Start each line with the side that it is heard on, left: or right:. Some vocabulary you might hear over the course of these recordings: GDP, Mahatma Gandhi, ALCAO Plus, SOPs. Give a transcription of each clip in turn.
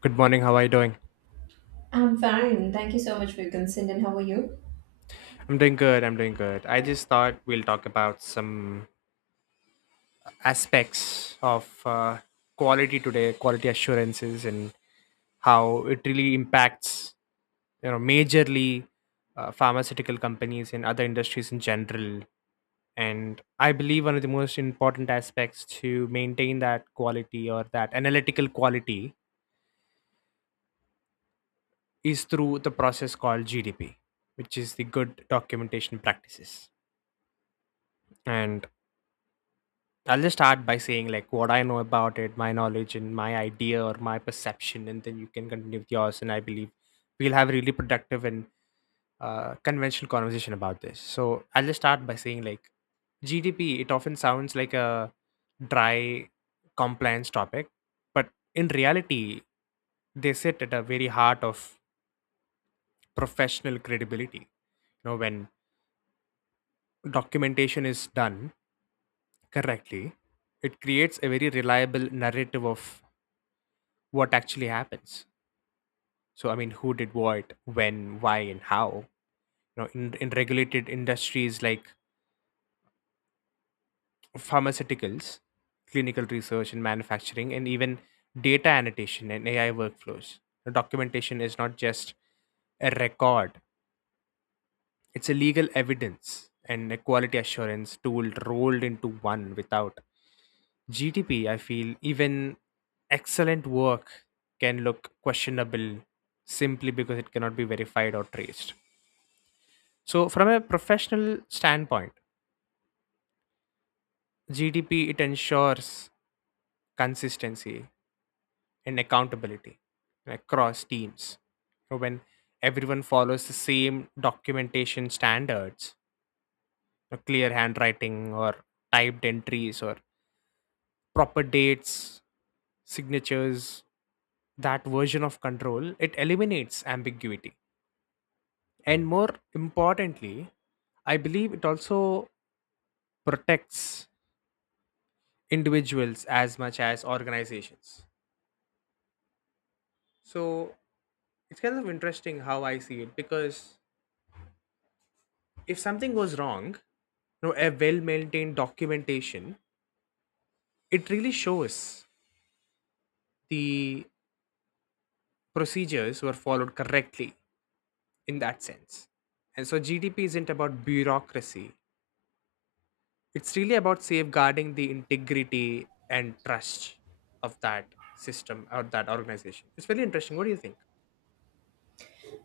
left: Good morning. How are you doing?
right: I'm fine. Thank you so much for your consent. And how are you?
left: I'm doing good. I'm doing good. I just thought we'll talk about some aspects of quality today, quality assurances, and how it really impacts, you know, majorly pharmaceutical companies and other industries in general. And I believe one of the most important aspects to maintain that quality or that analytical quality is through the process called GDP, which is the good documentation practices. And I'll just start by saying like what I know about it, my knowledge and my idea or my perception, and then you can continue with yours. And I believe we'll have a really productive and conventional conversation about this. So I'll just start by saying like GDP. It often sounds like a dry compliance topic, but in reality, they sit at a very heart of professional credibility. You know, when documentation is done correctly, it creates a very reliable narrative of what actually happens. So, I mean, who did what, when, why, and how. You know, in regulated industries like pharmaceuticals, clinical research and manufacturing, and even data annotation and AI workflows. The documentation is not just a record, it's a legal evidence and a quality assurance tool rolled into one without GTP, I feel even excellent work can look questionable simply because it cannot be verified or traced. So, from a professional standpoint, GDP it ensures consistency and accountability across teams. So when everyone follows the same documentation standards, clear handwriting or typed entries or proper dates, signatures, that version of control, it eliminates ambiguity. And more importantly, I believe it also protects individuals as much as organizations. So it's kind of interesting how I see it because if something goes wrong, you know, a well maintained documentation, it really shows the procedures were followed correctly in that sense. And so GDP isn't about bureaucracy, it's really about safeguarding the integrity and trust of that system or that organization. It's very interesting. What do you think?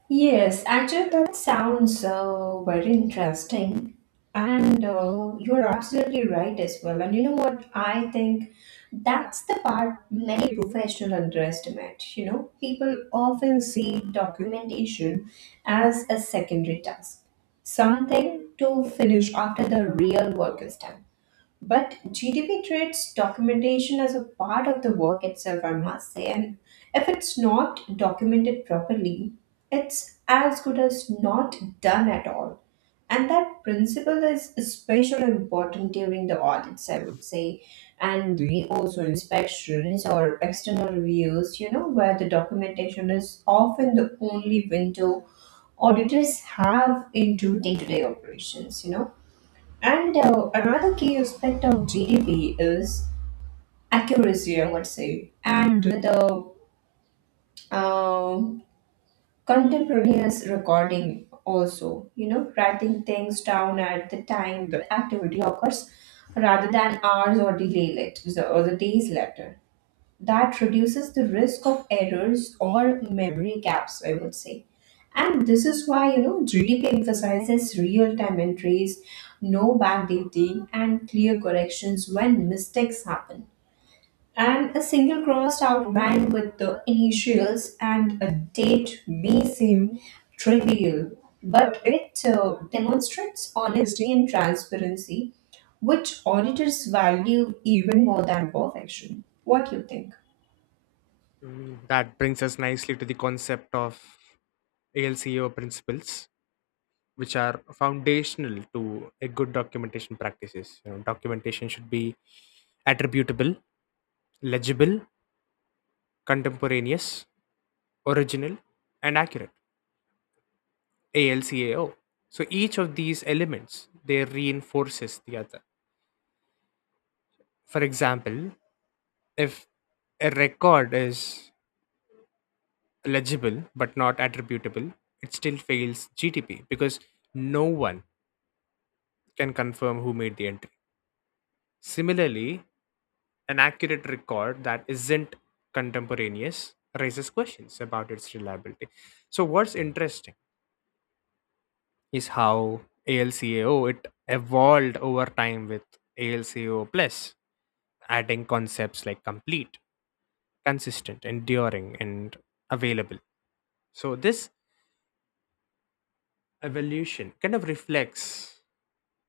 right: Yes, actually, that sounds very interesting. And you're absolutely right as well. And you know what? I think that's the part many professionals underestimate. You know, people often see documentation as a secondary task, something to finish after the real work is done. But GDP treats documentation as a part of the work itself, I must say. And if it's not documented properly, it's as good as not done at all. And that principle is especially important during the audits, I would say, and reviews also inspections or external reviews, you know, where the documentation is often the only window auditors have into day to day operations, you know. And another key aspect of GDP is accuracy, I would say, and the um contemporaneous recording also. You know, writing things down at the time the activity occurs rather than hours or delay it, or the days later that reduces the risk of errors or memory gaps, I would say. And this is why, you know, GDP emphasizes real time entries, no backdating, and clear corrections when mistakes happen. And a single crossed out line with the initials and a date may seem trivial, but it demonstrates honesty and transparency, which auditors value even more than perfection. What do you think?
left: Mm, that brings us nicely to the concept of ALCO principles, which are foundational to a good documentation practices. You know, documentation should be attributable, legible, contemporaneous, original, and accurate. ALCAO. So each of these elements they reinforces the other. For example, if a record is legible but not attributable, it still fails GTP because no one can confirm who made the entry. Similarly, an accurate record that isn't contemporaneous raises questions about its reliability. So, what's interesting is how ALCAO it evolved over time with ALCAO Plus, adding concepts like complete, consistent, enduring, and available. So, this evolution kind of reflects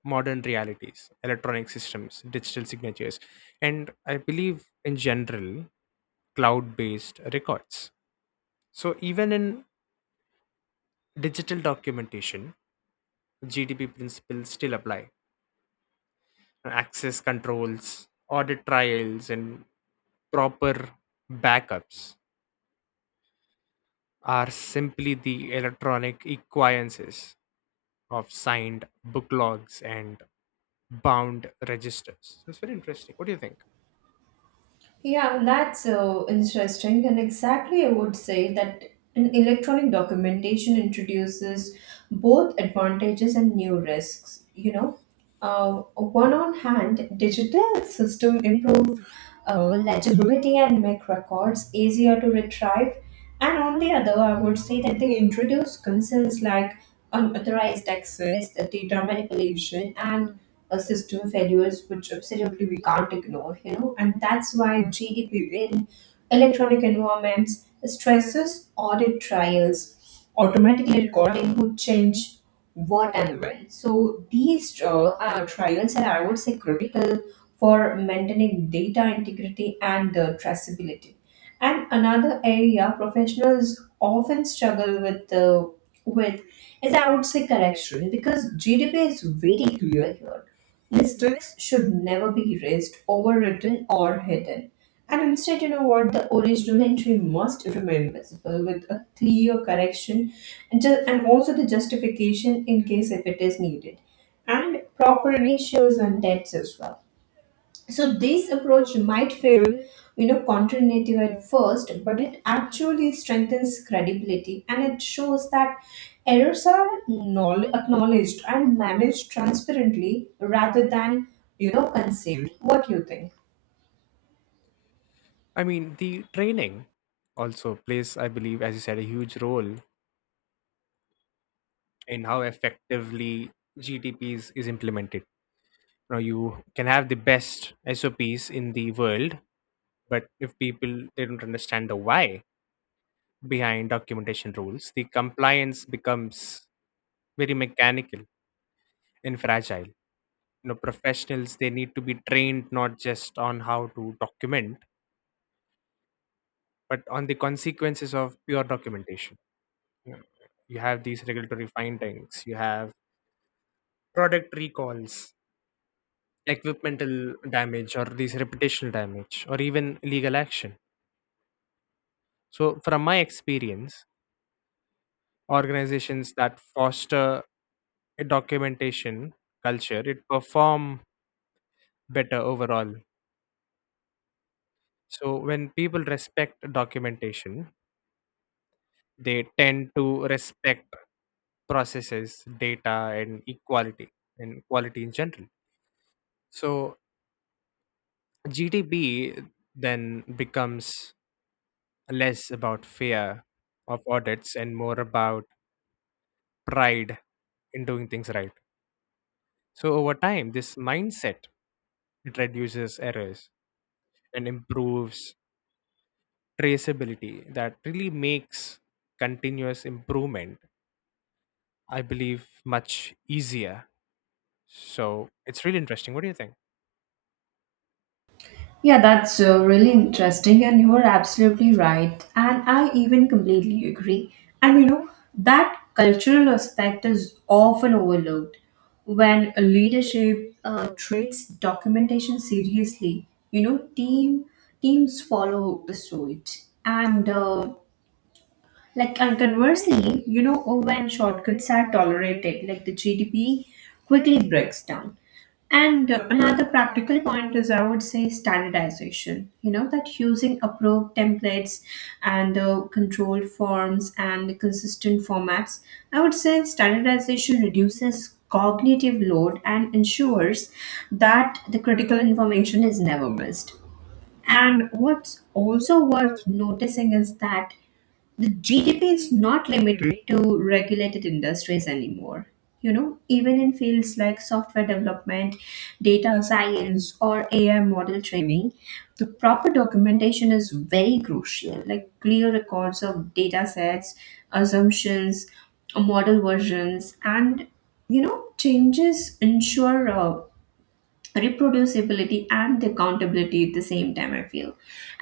left: modern realities, electronic systems, digital signatures, and I believe in general, cloud based records. So, even in digital documentation, GDP principles still apply. Access controls, audit trials, and proper backups are simply the electronic equivalences of signed book logs and bound registers. So, it's very interesting. What do you think?
right: Yeah, that's so interesting. And exactly, I would say that an electronic documentation introduces both advantages and new risks. You know, one on hand, digital system improve legibility and make records easier to retrieve. And on the other, I would say that they introduce concerns like unauthorized access, data manipulation, and system failures, which absolutely we can't ignore, you know. And that's why GDP in electronic environments stresses audit trials, automatically recording who change what and when. So these trials are, I would say, critical for maintaining data integrity and traceability. And another area professionals often struggle with with is I would say correction because GDP is very clear here. Mistakes should never be erased, overwritten, or hidden. And instead, you know what? The original entry must remain visible with a clear correction and, and also the justification in case if it is needed, and proper ratios and debts as well. So this approach might feel, you know, counterintuitive at first, but it actually strengthens credibility and it shows that errors are acknowledged and managed transparently rather than, you know, concealed. What do you think?
left: I mean, the training also plays, I believe, as you said, a huge role in how effectively GDPs is implemented. Now, you can have the best SOPs in the world, but if people they don't understand the why behind documentation rules, the compliance becomes very mechanical and fragile. You know, professionals they need to be trained not just on how to document, but on the consequences of pure documentation. Yeah. You have these regulatory findings, you have product recalls, equipmental damage, or these reputational damage, or even legal action. So, from my experience, organizations that foster a documentation culture it perform better overall. So, when people respect documentation, they tend to respect processes, data, and equality and quality in general. So, GDP then becomes less about fear of audits and more about pride in doing things right. So over time, this mindset it reduces errors and improves traceability that really makes continuous improvement, I believe, much easier. So it's really interesting. What do you think?
right: Yeah, that's really interesting, and you are absolutely right. And I even completely agree. And you know, that cultural aspect is often overlooked when a leadership treats documentation seriously. You know, teams follow the suit, and and conversely, you know, oh, when shortcuts are tolerated, like the GDP quickly breaks down. And another practical point is, I would say, standardization. You know, that using approved templates and the controlled forms and the consistent formats, I would say standardization reduces cognitive load and ensures that the critical information is never missed. And what's also worth noticing is that the GDP is not limited to regulated industries anymore. You know, even in fields like software development, data science, or AI model training, the proper documentation is very crucial. Like clear records of data sets, assumptions, model versions, and you know, changes ensure reproducibility and the accountability at the same time I feel.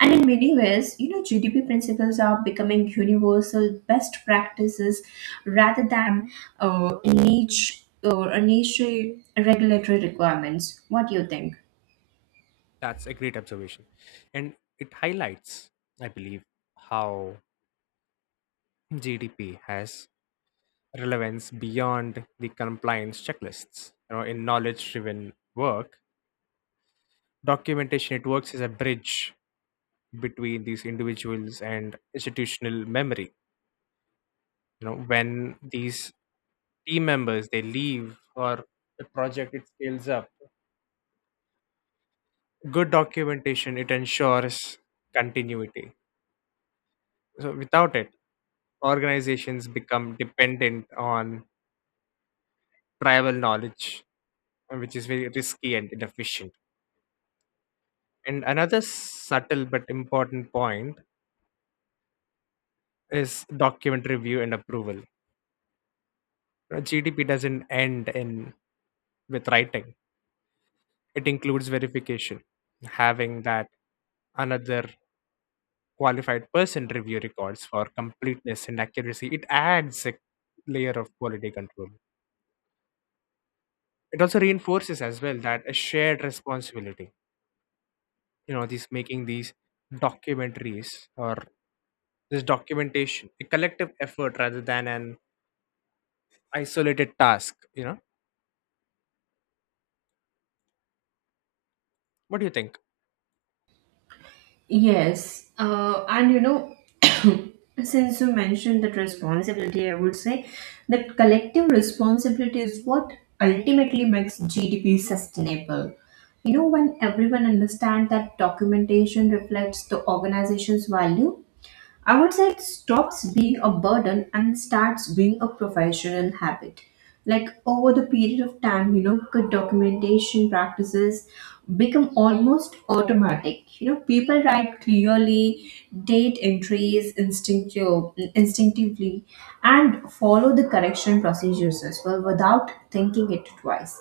right: And in many ways, you know, GDP principles are becoming universal best practices rather than niche or a niche regulatory requirements. What do you think?
left: That's a great observation. And it highlights, I believe, how GDP has relevance beyond the compliance checklists. You know, in knowledge-driven work, documentation it works as a bridge between these individuals and institutional memory. You know, when these team members they leave or good documentation it ensures continuity. So without it, organizations become dependent on tribal knowledge, which is very risky and inefficient. And another subtle but important point is document review and approval. GDP doesn't end in with writing. It includes verification, having that another qualified person review records for completeness and accuracy. It adds a layer of quality control. It also reinforces as well that a shared responsibility. You know, these making these documentaries or this documentation a collective effort rather than an isolated task. You know, what do you think?
right: Yes, and you know, since you mentioned that responsibility, I would say that collective responsibility is what ultimately makes GDP sustainable. You know, when everyone understands that documentation reflects the organization's value, I would say it stops being a burden and starts being a professional habit. Like over the period of time, you know, good documentation practices become almost automatic. You know, people write clearly, date entries instinctively, and follow the correction procedures as well without thinking it twice.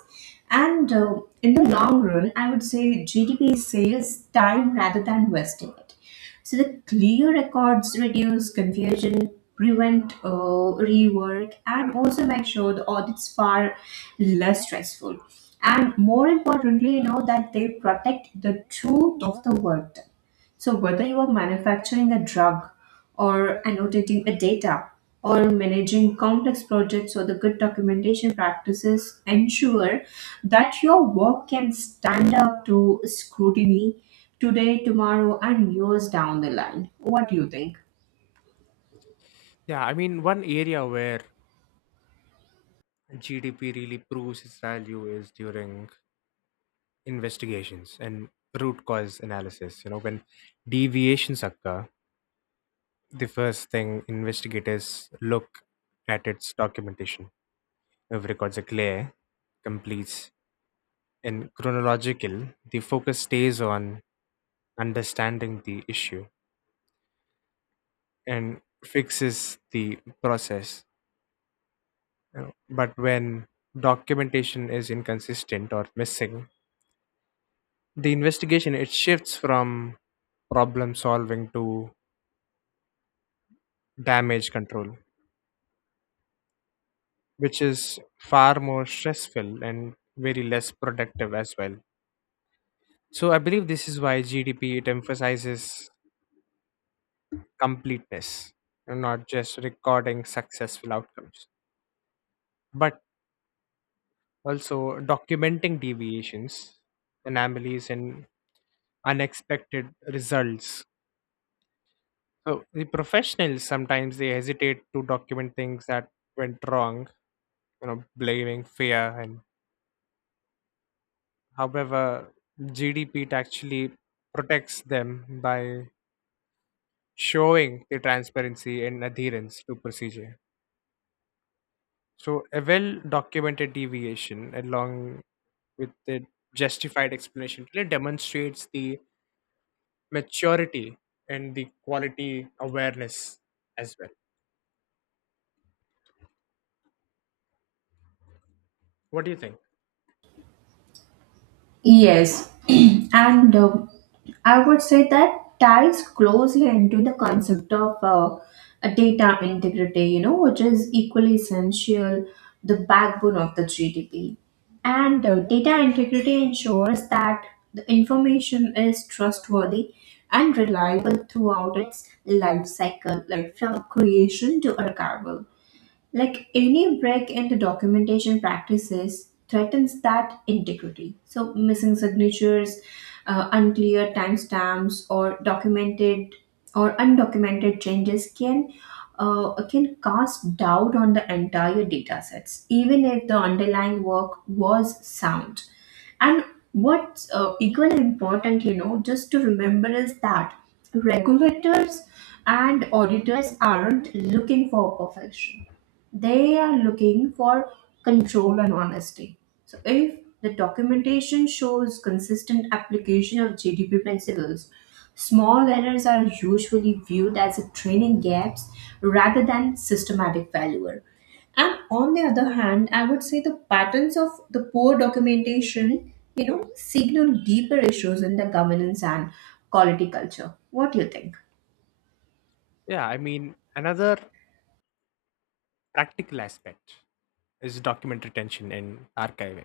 right: And in the long run, I would say GDP saves time rather than wasting it, so the clear records reduce confusion, prevent rework, and also make sure the audits far less stressful. And more importantly, you know that they protect the truth of the work done. So, whether you are manufacturing a drug or annotating a data or managing complex projects or the good documentation practices ensure that your work can stand up to scrutiny today, tomorrow, and years down the line. What do you think?
left: Yeah, I mean, one area where GDP really proves its value is during investigations and root cause analysis. You know, when deviations occur, the first thing investigators look at its documentation. If records are clear, complete, and chronological, the focus stays on understanding the issue and fixes the process. You know. But when documentation is inconsistent or missing, the investigation it shifts from problem solving to damage control, which is far more stressful and very less productive as well. So I believe this is why GDP it emphasizes completeness and not just recording successful outcomes, but also documenting deviations, anomalies, and unexpected results. So the professionals sometimes they hesitate to document things that went wrong, you know, blaming fear. And however, GDP actually protects them by showing the transparency and adherence to procedure. So a well documented deviation along with the justified explanation really demonstrates the maturity and the quality awareness as well. What do you think?
right: Yes, and I would say that ties closely into the concept of a data integrity, you know, which is equally essential, the backbone of the GDP. And data integrity ensures that the information is trustworthy and reliable throughout its life cycle, like from creation to archival. Like any break in the documentation practices threatens that integrity. So, missing signatures, unclear timestamps, or documented or undocumented changes can cast doubt on the entire data sets, even if the underlying work was sound. And what's equally important, you know, just to remember is that regulators and auditors aren't looking for perfection, they are looking for control and honesty. So, if the documentation shows consistent application of GDP principles, small errors are usually viewed as a training gaps rather than systematic failure. And on the other hand, I would say the patterns of the poor documentation, you know, signal deeper issues in the governance and quality culture. What do you think?
left: Yeah, I mean another practical aspect is document retention and archiving.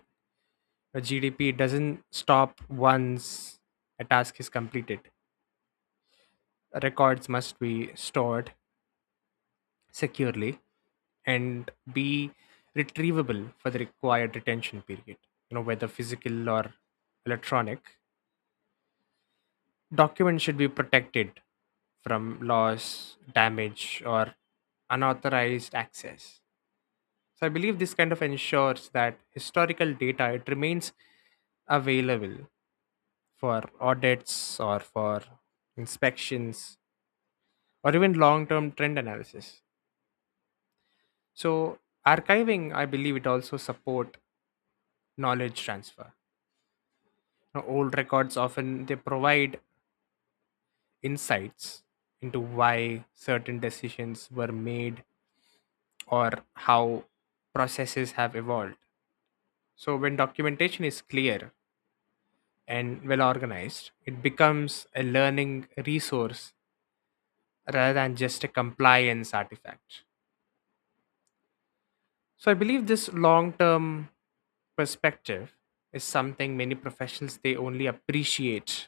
left: A GDP doesn't stop once a task is completed. Records must be stored securely and be retrievable for the required retention period, you know, whether physical or electronic. Documents should be protected from loss, damage, or unauthorized access. So I believe this kind of ensures that historical data it remains available for audits or for inspections or even long-term trend analysis. So archiving, I believe it also support knowledge transfer. Now, old records often they provide insights into why certain decisions were made or how processes have evolved. So when documentation is clear and well organized, it becomes a learning resource rather than just a compliance artifact. So I believe this long-term perspective is something many professionals they only appreciate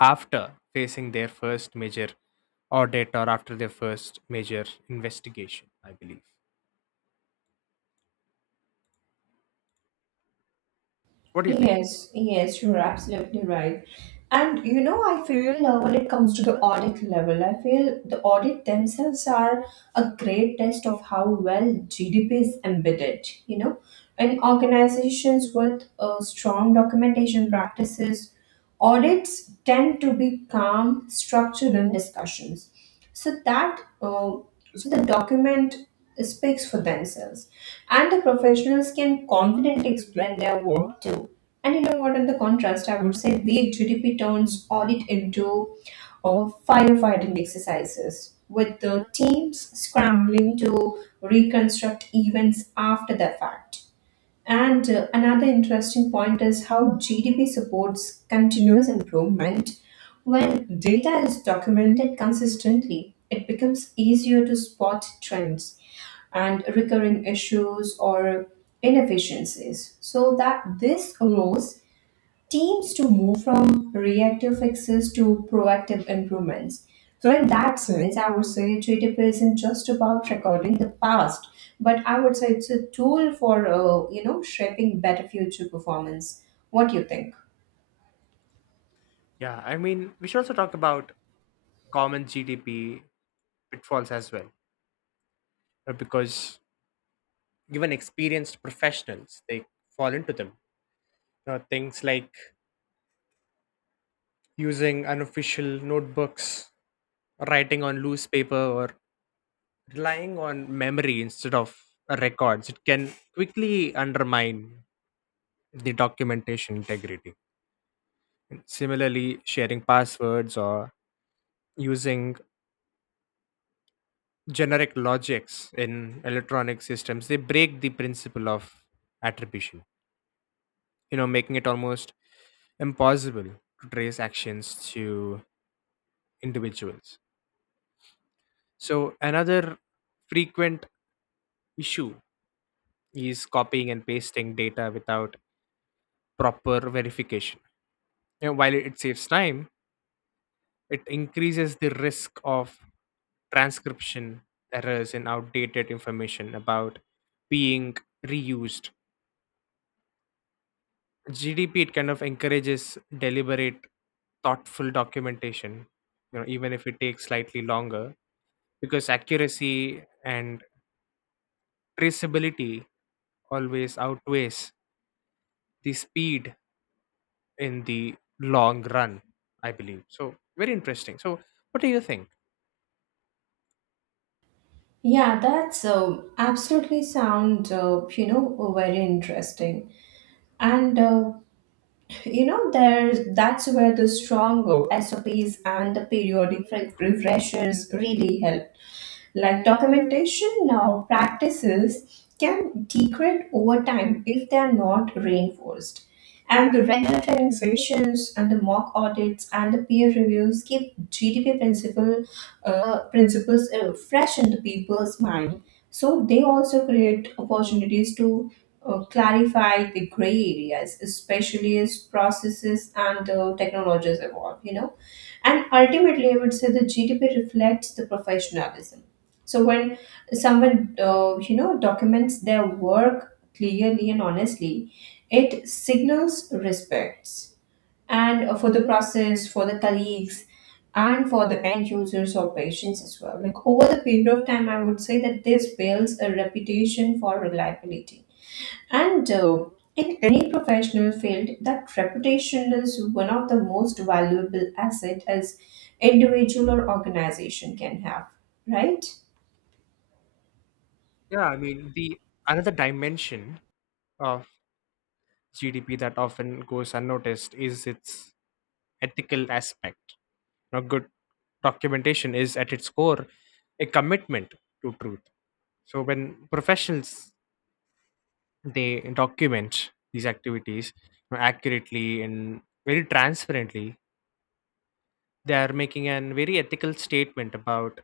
left: after facing their first major audit or after their first major investigation, I believe. What do you think?
right: Yes, yes, you're absolutely right. And you know, I feel when it comes to the audit level, I feel the audit themselves are a great test of how well GDP is embedded. You know, in organizations with strong documentation practices, audits tend to be calm, structured, and discussions so that so the document speaks for themselves and the professionals can confidently explain their work too. And you know what, in the contrast I would say big GDP turns audit into uh, firefighting exercises with the teams scrambling to reconstruct events after the fact. And another interesting point is how GDP supports continuous improvement. When data is documented consistently, it becomes easier to spot trends and recurring issues or inefficiencies. So that this allows teams to move from reactive fixes to proactive improvements. So, in that sense, I would say GTP isn't just about recording the past, but I would say it's a tool for you know shaping better future performance. What do you think?
left: Yeah, I mean, we should also talk about common GDP pitfalls as well, because even experienced professionals they fall into them. Things like using unofficial notebooks, writing on loose paper, or relying on memory instead of records it can quickly undermine the documentation integrity. Similarly, sharing passwords or using generic logics in electronic systems they break the principle of attribution, you know, making it almost impossible to trace actions to individuals. So another frequent issue is copying and pasting data without proper verification. And while it saves time, it increases the risk of transcription errors and outdated information about being reused. GDP it kind of encourages deliberate, thoughtful documentation, you know, even if it takes slightly longer, because accuracy and traceability always outweighs the speed in the long run, I believe. So very interesting. So what do you think?
right: Yeah, that's absolutely sound you know very interesting. And you know there's that's where the strong SOPs and the periodic refreshers really help. Like documentation now practices can degrade over time if they are not reinforced. And the regular training sessions and the mock audits and the peer reviews keep GDP principles fresh in the people's mind. So they also create opportunities to clarify the gray areas, especially as processes and technologies evolve. You know, and ultimately, I would say the GDP reflects the professionalism. So when someone, you know, documents their work clearly and honestly, it signals respects and for the process, for the colleagues, and for the end users or patients as well. Like over the period of time, I would say that this builds a reputation for reliability and in any professional field, that reputation is one of the most valuable asset as individual or organization can have, right?
left: Yeah, I mean the another dimension of GDP that often goes unnoticed is its ethical aspect. Now, good documentation is at its core a commitment to truth. So when professionals they document these activities, you know, accurately and very transparently, they are making an very ethical statement about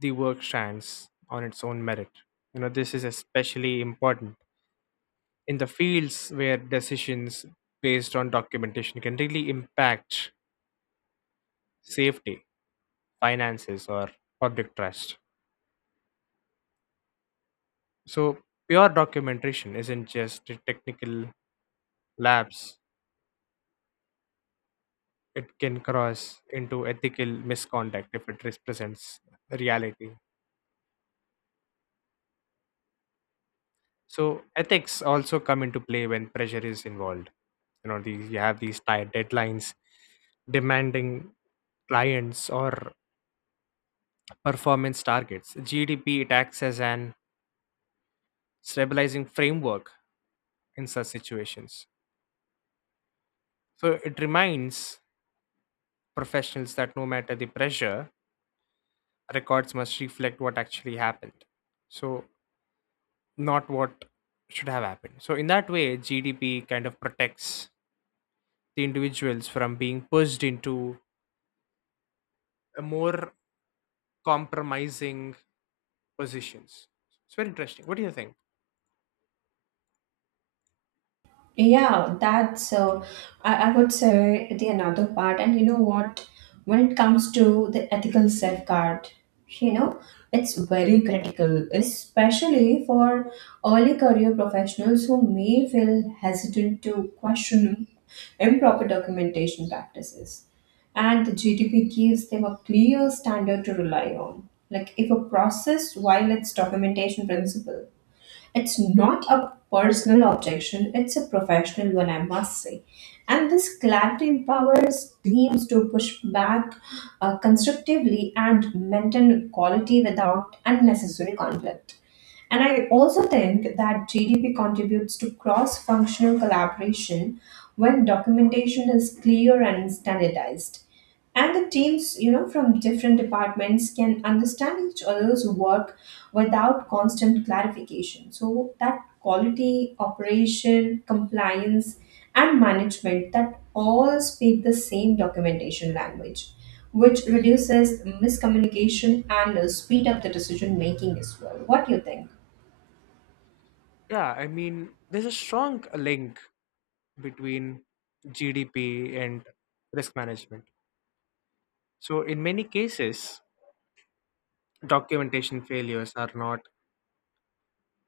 left: the work strands on its own merit. You know, this is especially important in the fields where decisions based on documentation can really impact safety, finances, or public trust. So, pure documentation isn't just a technical lapse, it can cross into ethical misconduct if it represents reality. So, ethics also come into play when pressure is involved. You know, these, you have these tight deadlines, demanding clients, or performance targets. GDP it acts as an stabilizing framework in such situations. So it reminds professionals that no matter the pressure, records must reflect what actually happened. So, not what should have happened. So, in that way, GDP kind of protects the individuals from being pushed into a more compromising positions. It's very interesting. What do you think?
right: Yeah, that's I would say the another part. And you know what? When it comes to the ethical safeguard, you know, it's very critical, especially for early career professionals who may feel hesitant to question improper documentation practices. And the GDP gives them a clear standard to rely on. Like if a process violates documentation principle, it's not a personal objection, it's a professional one, I must say. And this clarity empowers teams to push back constructively and maintain quality without unnecessary conflict. And I also think that GDP contributes to cross functional collaboration when documentation is clear and standardized, and the teams you know from different departments can understand each other's work without constant clarification, so that quality operation compliance and management that all speak the same documentation language, which reduces miscommunication and speed up the decision making as well. What do you think?
left: Yeah, I mean, there's a strong link between GDP and risk management. So, in many cases, documentation failures are not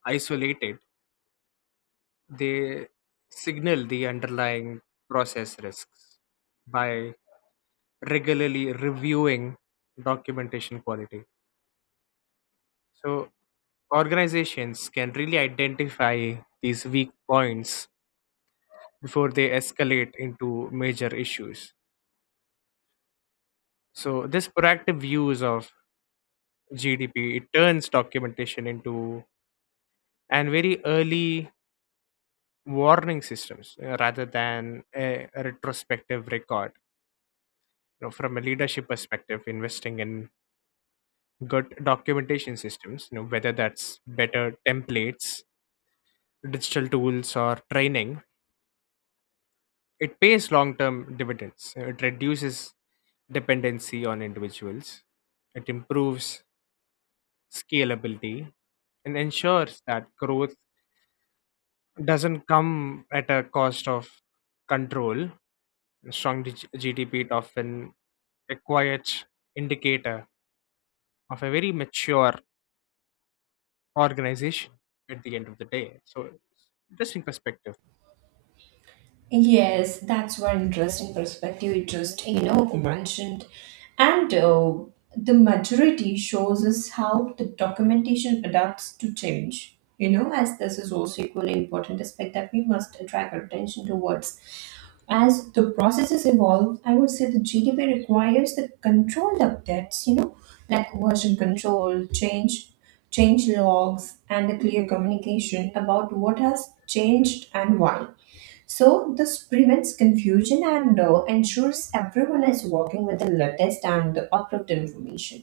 left: isolated. They signal the underlying process risks by regularly reviewing documentation quality. So, organizations can really identify these weak points before they escalate into major issues. So, this proactive use of GDP it turns documentation into and very early warning systems, rather than a retrospective record. You know, from a leadership perspective, investing in good documentation systems, you know, whether that's better templates, digital tools, or training, it pays long term dividends. It reduces dependency on individuals, it improves scalability, and ensures that growth doesn't come at a cost of control. A strong GDP is often a quiet indicator of a very mature organization at the end of the day. So interesting perspective.
right: Yes, that's one interesting perspective you just you know mentioned, and the majority shows us how the documentation adapts to change. You know, as this is also equally important aspect that we must attract our attention towards. As the processes evolve, I would say the GDP requires the controlled updates. You know, like change logs, and a clear communication about what has changed and why, so this prevents confusion and ensures everyone is working with the latest and the approved information.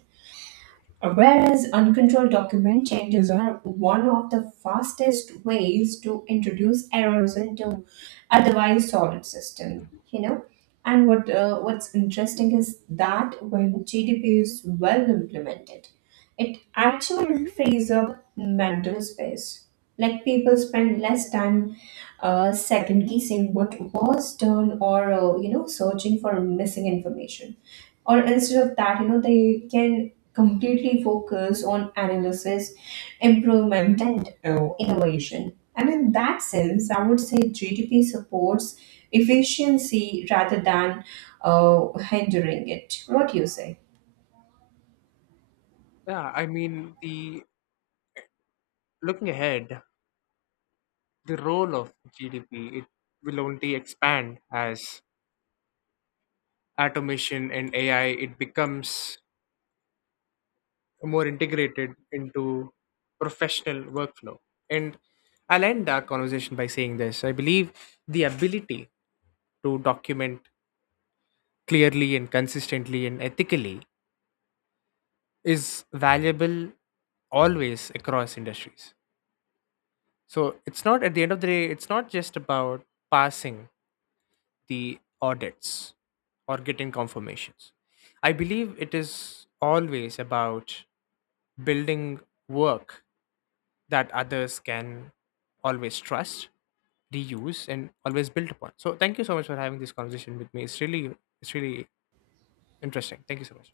right: Whereas uncontrolled document changes are one of the fastest ways to introduce errors into otherwise solid system, you know. And what's interesting is that when GDP is well implemented, it actually frees up mental space. Like people spend less time second guessing what was done or you know searching for missing information, or instead of that, you know they can completely focus on analysis, improvement, and innovation. And in that sense, I would say GDP supports efficiency rather than hindering it. What do you say?
left: Yeah, I mean the looking ahead, the role of GDP it will only expand as automation and AI it becomes more integrated into professional workflow. And I'll end our conversation by saying this. I believe the ability to document clearly and consistently and ethically is valuable always across industries. So it's not at the end of the day, it's not just about passing the audits or getting confirmations. I believe it is always about building work that others can always trust, reuse, and always build upon. So thank you so much for having this conversation with me. It's really, it's really interesting. Thank you so much.